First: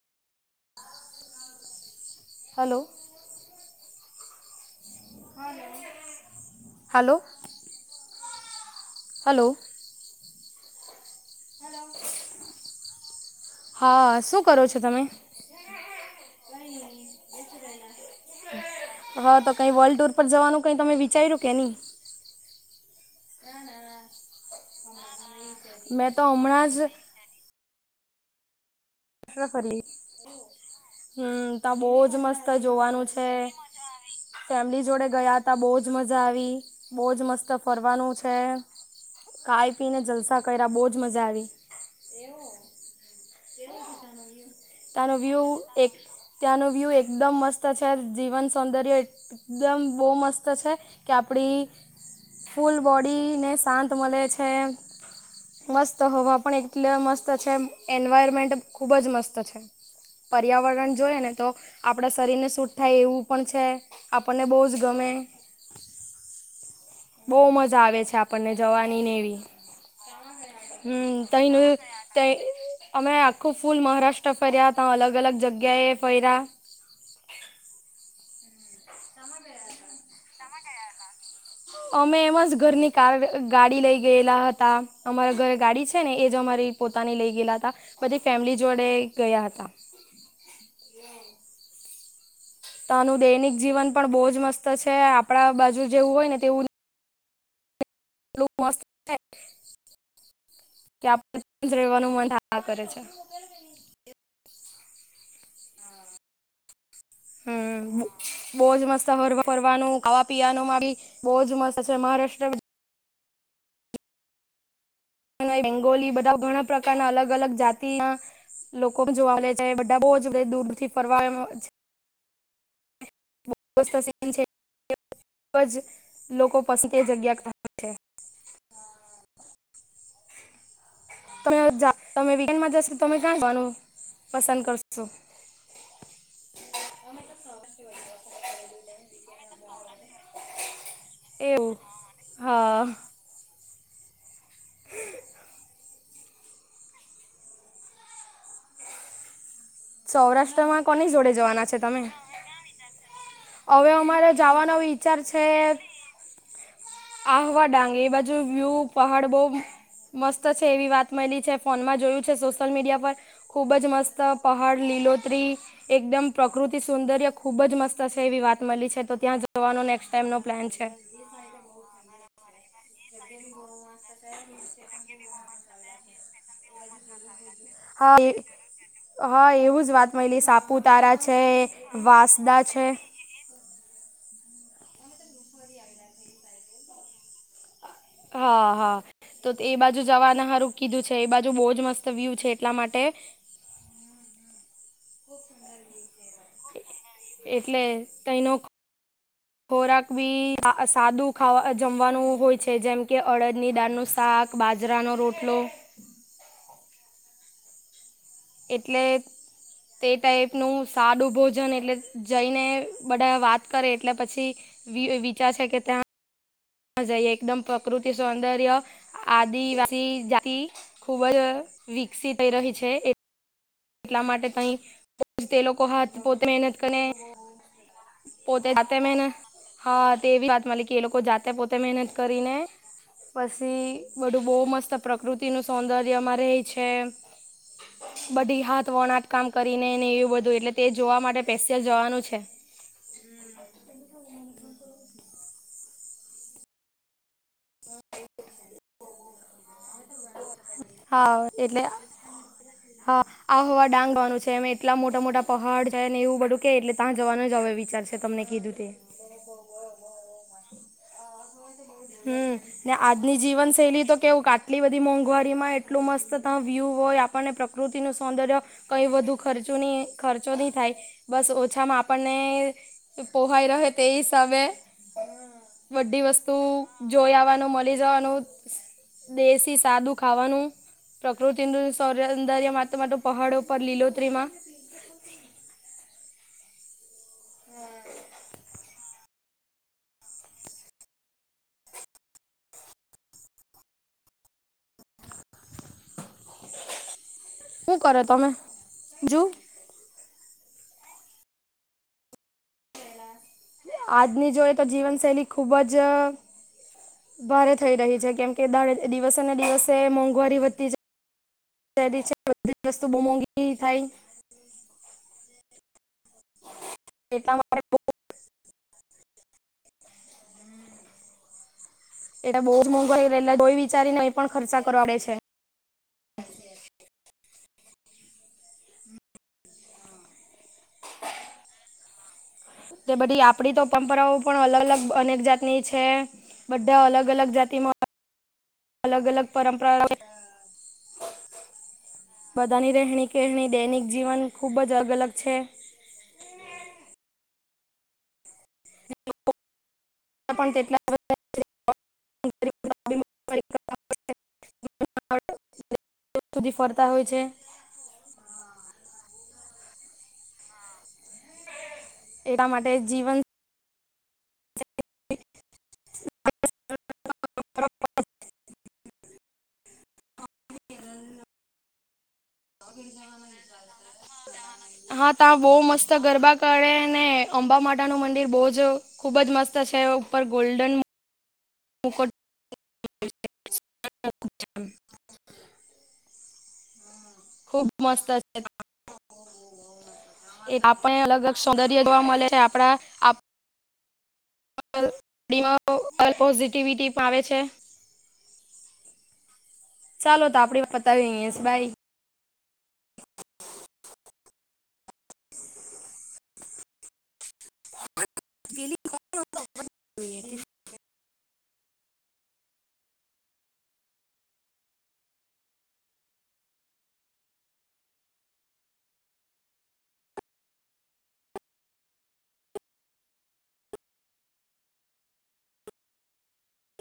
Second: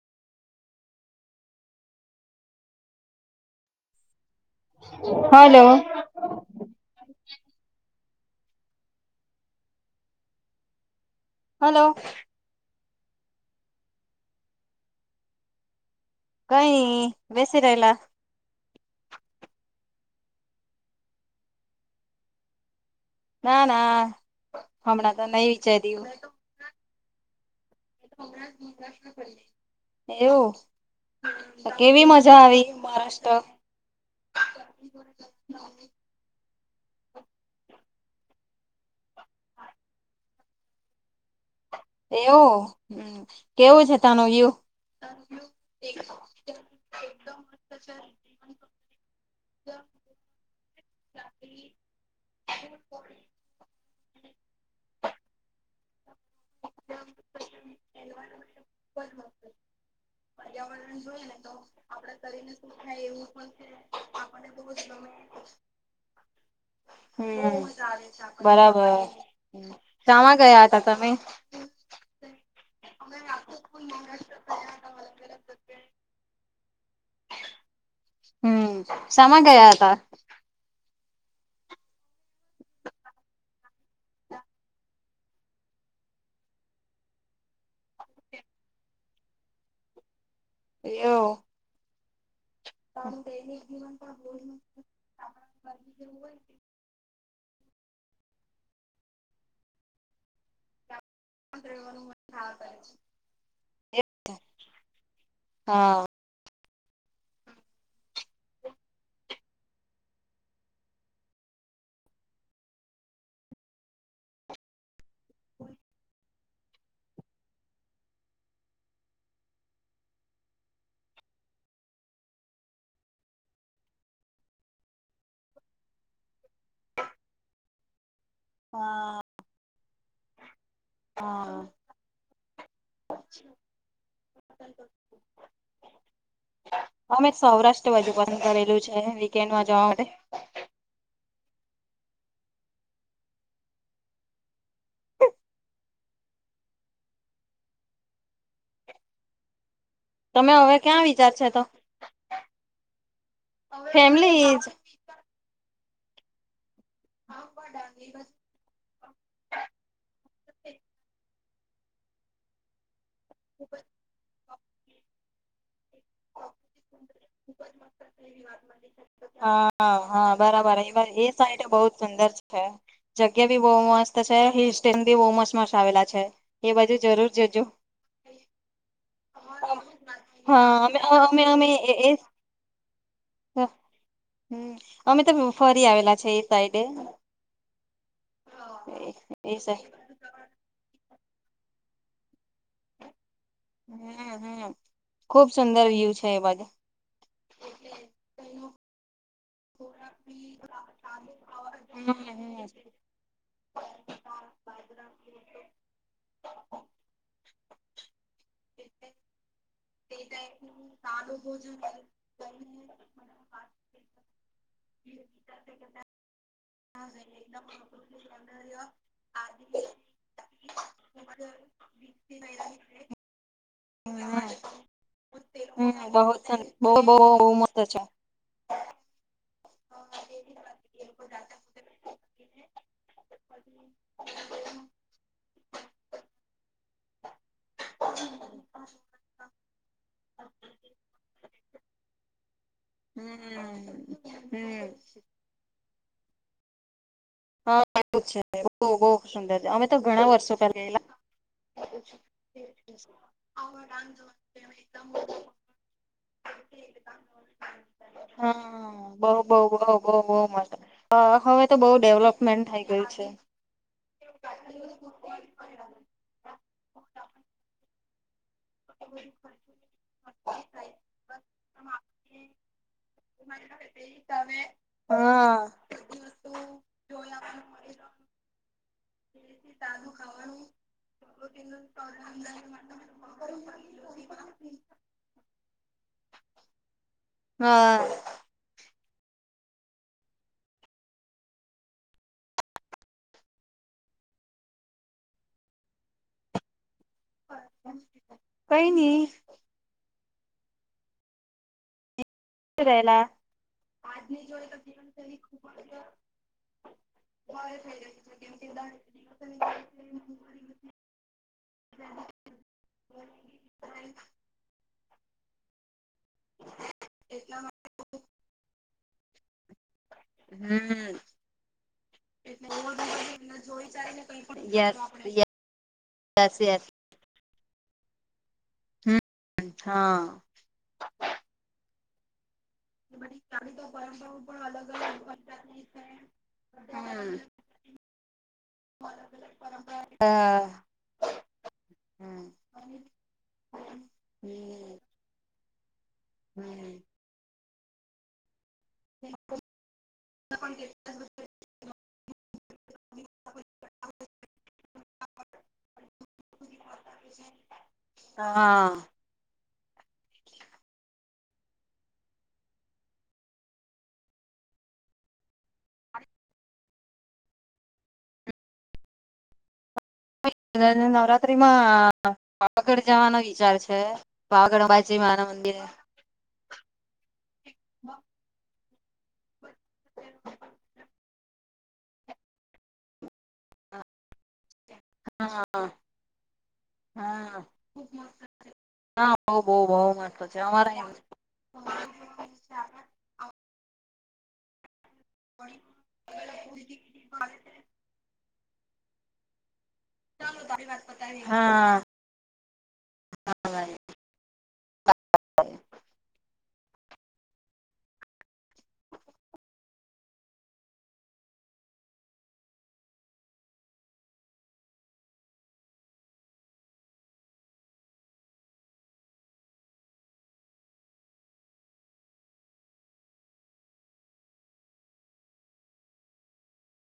Hello hello hello hello hello હા શું કરો છો તમે. કઈ બેસી રહે એલા. હા તો કઈ વર્લ્ડ ટુર પર જવાનું કઈ તમે વિચાર્યું કે નહી. ના ના હણા તો નહી વિચાર દવ મેં તો હમણાં જ સગ મહારાષ્ર ફરી હમ ત્યા કેવી બહજ મજા મસ્ત આવી જોવાનું છે. મહારાષ્ટ્ર ફેમિલી જોડે ગયા હતા બહજ મજા આવી. બહુ જ મસ્ત ફરવાનું છે ખાઈ પીને જલસા કર્યા બહુ જ મજા આવી. એવ હમ કેવું છે તાનું વ્યુ તનો વ્યુ એક. ત્યાંનો વ્યૂ એકદમ મસ્ત છે જીવન સૌંદર્ય એકદમ બહુ મસ્ત છે કે આપણી ફૂલ બોડી ને શાંત મળે છે. છે મસ્ત હોવા પણ એટલે મસ્ત છે. એન્વાયરમેન્ટ ખૂબ જ મસ્ત છે. પર્યાવરણ જોય ને તો આપડા શરીરને શૂટ થાય એવું પણ છે આપણને બહુ જ ગમે બહુ હમ મજા આવે છે આપણને બરાબર જવાનીને એવી શામાં ગયા હતા તમે હમ. તનો અમે આખું ફૂલ મહારાષ્ટ્ર ફર્યા ત્યાં અલગ અલગ જગ્યાએ પહેર્યા. હમ શમા ગયા હતા. અમે એમાં જ ઘરની કાર ગાડી લઈ ગયેલા હતા અમારા ઘરે ગાડી છે ને એ જ અમારી પોતાની લઈ ગયેલા હતા બધી ફેમિલી જોડે ગયા હતા. એવું તા નું દૈનિક જીવન પણ બોવ જ મસ્ત છે આપડા બાજુ જેવું હોય ને તેવું મસ્ત છે કે [inaudible] રહેવાનું મન થયા કરે છે. હા. હમ બોજ મસ્ત ફરવાનું ખાવા પીવાનું મા બી બોવ જ મસ્ત છે મહારાષ્ટ્ર બેંગોલી બધા ઘણા પ્રકારના અલગ અલગ જાતીના લોકો જોવા મળે છે બધા બો જ દૂરથી ફરવા આવે બ પસ છે [unintelligible] ખૂબ જ લોકો પાસે તે જગ્યા છે હા. હા તમે તમે વિકેન્ડમાં જશો તમે ક્યાં જવાનું પસંદ કરશો. શો અમેં સૌરાષ્ટ્ર બાજુ પસંદ કરેલું છે વીકેન્ડમાં જવા માટે. એવું હા. તમે હવે સૌરાષ્ટ્રમાં ક્યાં કોની વિચાર જોડે તો જવાના છે તમે. હવે અમારે ફેમિલી જ જવાનો વિચાર છે આહવા ડાંગ એ બાજુ વ્યૂ પહાડ બહુ મસ્ત છે એવી વાત મળલી છે ફોનમાં જોયું છે સોશલ મીડિયા પર ખુબ જ મસ્ત પહાડ લીલોત્રી એકદમ પ્રકૃતિ સૌંદર્ય ખુબ જ મસ્ત છે એવી વાત મળી છે તો ત્યાં જવાનો નેક્સ્ટ ટાઈમનો પ્લાન છે. એટ [unintelligible] બહુ સુંદર છે. જગ્યા બી બહુ મસ્ત છે હિલ સેશન બી બહુ મસ્ત મસ્ત આવેલા છે. એ બાજુ જરૂર જજો. હા હા એવું જ વાત મળલી હા અમે સાપુતારા તા છે અમે અમે એ એ વાંસદા છે. હમ અમે તો ફરી આવેલા છે એ સાઈડે. હા હા તો એ બાજુ જવાના હારું કીધું છે એ બાજુ બહુજ મસ્ત વ્યુ છે એટલા માટે હ હ ખુબ સુંદર વ્યુ છે એ બાજુ એટલે કઈનો ખોરાક બી હમ સાદું ખાવા હમ જમવાનું હોય છે જેમ કે અડદ ની દાળનું શાક બાજરાનો રોટલો એટલે તે ટાઈપનું સાડું ભોજન એટલે જઈને બધા વાત કરે એટલે પછી વિચાર છે કે ત્યાં જઈએ એકદમ પ્રકૃતિ સૌંદર્ય આદિવાસી જાતી ખુબ જ વિકસિત થઈ રહી છે. એટલા હમ માટે તહી તે લોકો હાથ બહુ પોતે મહેનત બહુ કરને બહુ બહુ મસ્ત છે પોતે જાતે મહેનત હા તેવી વાત મલી કે એ લોકો જાતે પોતે મહેનત કરીને પછી બધું બહુ મસ્ત પ્રકૃતિ નું સૌંદર્યમાં રહે છે. બધી હાથ વણાટ કામ કરીને ને એવું બધું એટલે તે જોવા માટે પેસ્ટલ જવાનું છે. હમ હમ. હા એવું જ છે બહું સુંદર છે અમે તો ઘણા વર્ષો પેલા ગયેલા હા એટલે હા આહવા ડાંગ જવાનું છે અમે એટલા મોટા મોટા પહાડ છે ને એવું બધું કે એટલે ત્યાં જવાનું જ હવે વિચાર છે. તે તમને કીધું તે હા બઉ બહુ બહુ બહું બહુ મસ્ત હવે તો બઉે હમ ને આજની જીવનશૈલી તો કેવું કે એટલી બધી મોંઘવારીમાં એટલું મસ્ત તા વ્યૂ હોય આપણને પ્રકૃતિનું સૌંદર્ય કઈ વધુ ખર્ચું ની ખર્ચો નહી થાય બસ ઓછામાં આપણને પોહાઈ રહે તે હિસાબે હા બદી વસ્તુ જોઈ આવવાનું મળી જવાનું દેશી સાદું ખાવાનું પ્રકૃતિનું સૌર્યંદર્ય મા માટ પહાડો ઉપર લીલોત્રી માં હા [inaudible] શું કરો તમે કઈ નઈ જોુ શું રહેયલા આજની જોઈએ તો જીવનશૈલી ખૂબ જ ભારે થઈ રહી છે કેમ કે દિવસે ને દિવસે મોંઘવારી વધતી જ રી છે બધી જ વસ્તુ બહુ મોંઘી થાય [unintelligible] એટલા માટે બોવ હમ્મ એટલે બહુ જ મોંઘવારી એટલે કોઈ વિચારીને એ પણ ખર્ચા કરવા પડે છે [unintelligible] [unintelligible] હ હા તે બધી આપણી તો પરંપરાઓ પણ અલગ અલગ અનેક જાતની છે બધા અલગ હમ અલગ જાતિમાં અલગ અલગ પરંપરા હા હમ બધાની રહેણી કેણી દૈનિક જીવન ખૂબ જ અગ અલગ છે હમ્મ [unintelligible] પણ તેટલા [unintelligible] [unintelligible] [unintelligible] સુધી ફરતા હોય છે. હા એના માટે જીવન [unintelligible] એને નવરાત્રિમાં પાવાગઢ જવાનો વિચાર છે પાવાગઢ અંબાજી માના મંદિરે તો ગરબા કરે ને અંબા માતાનું મંદિર બહુ જ ખુબ જ મસ્ત છે ઉપર ગોલ્ડન મુકટ [unintelligible] હા હા ખૂબ મસ્ત હા બહું બહુ બહુ આપણને અલગ અલગ સૌંદર્ય જોવા મલે છે આપડા [unintelligible] માં પોઝિટિવિટી આવે છે. ચાલો તો આપડે વાત પતાવીઈ બાઈ હા [unintelligible]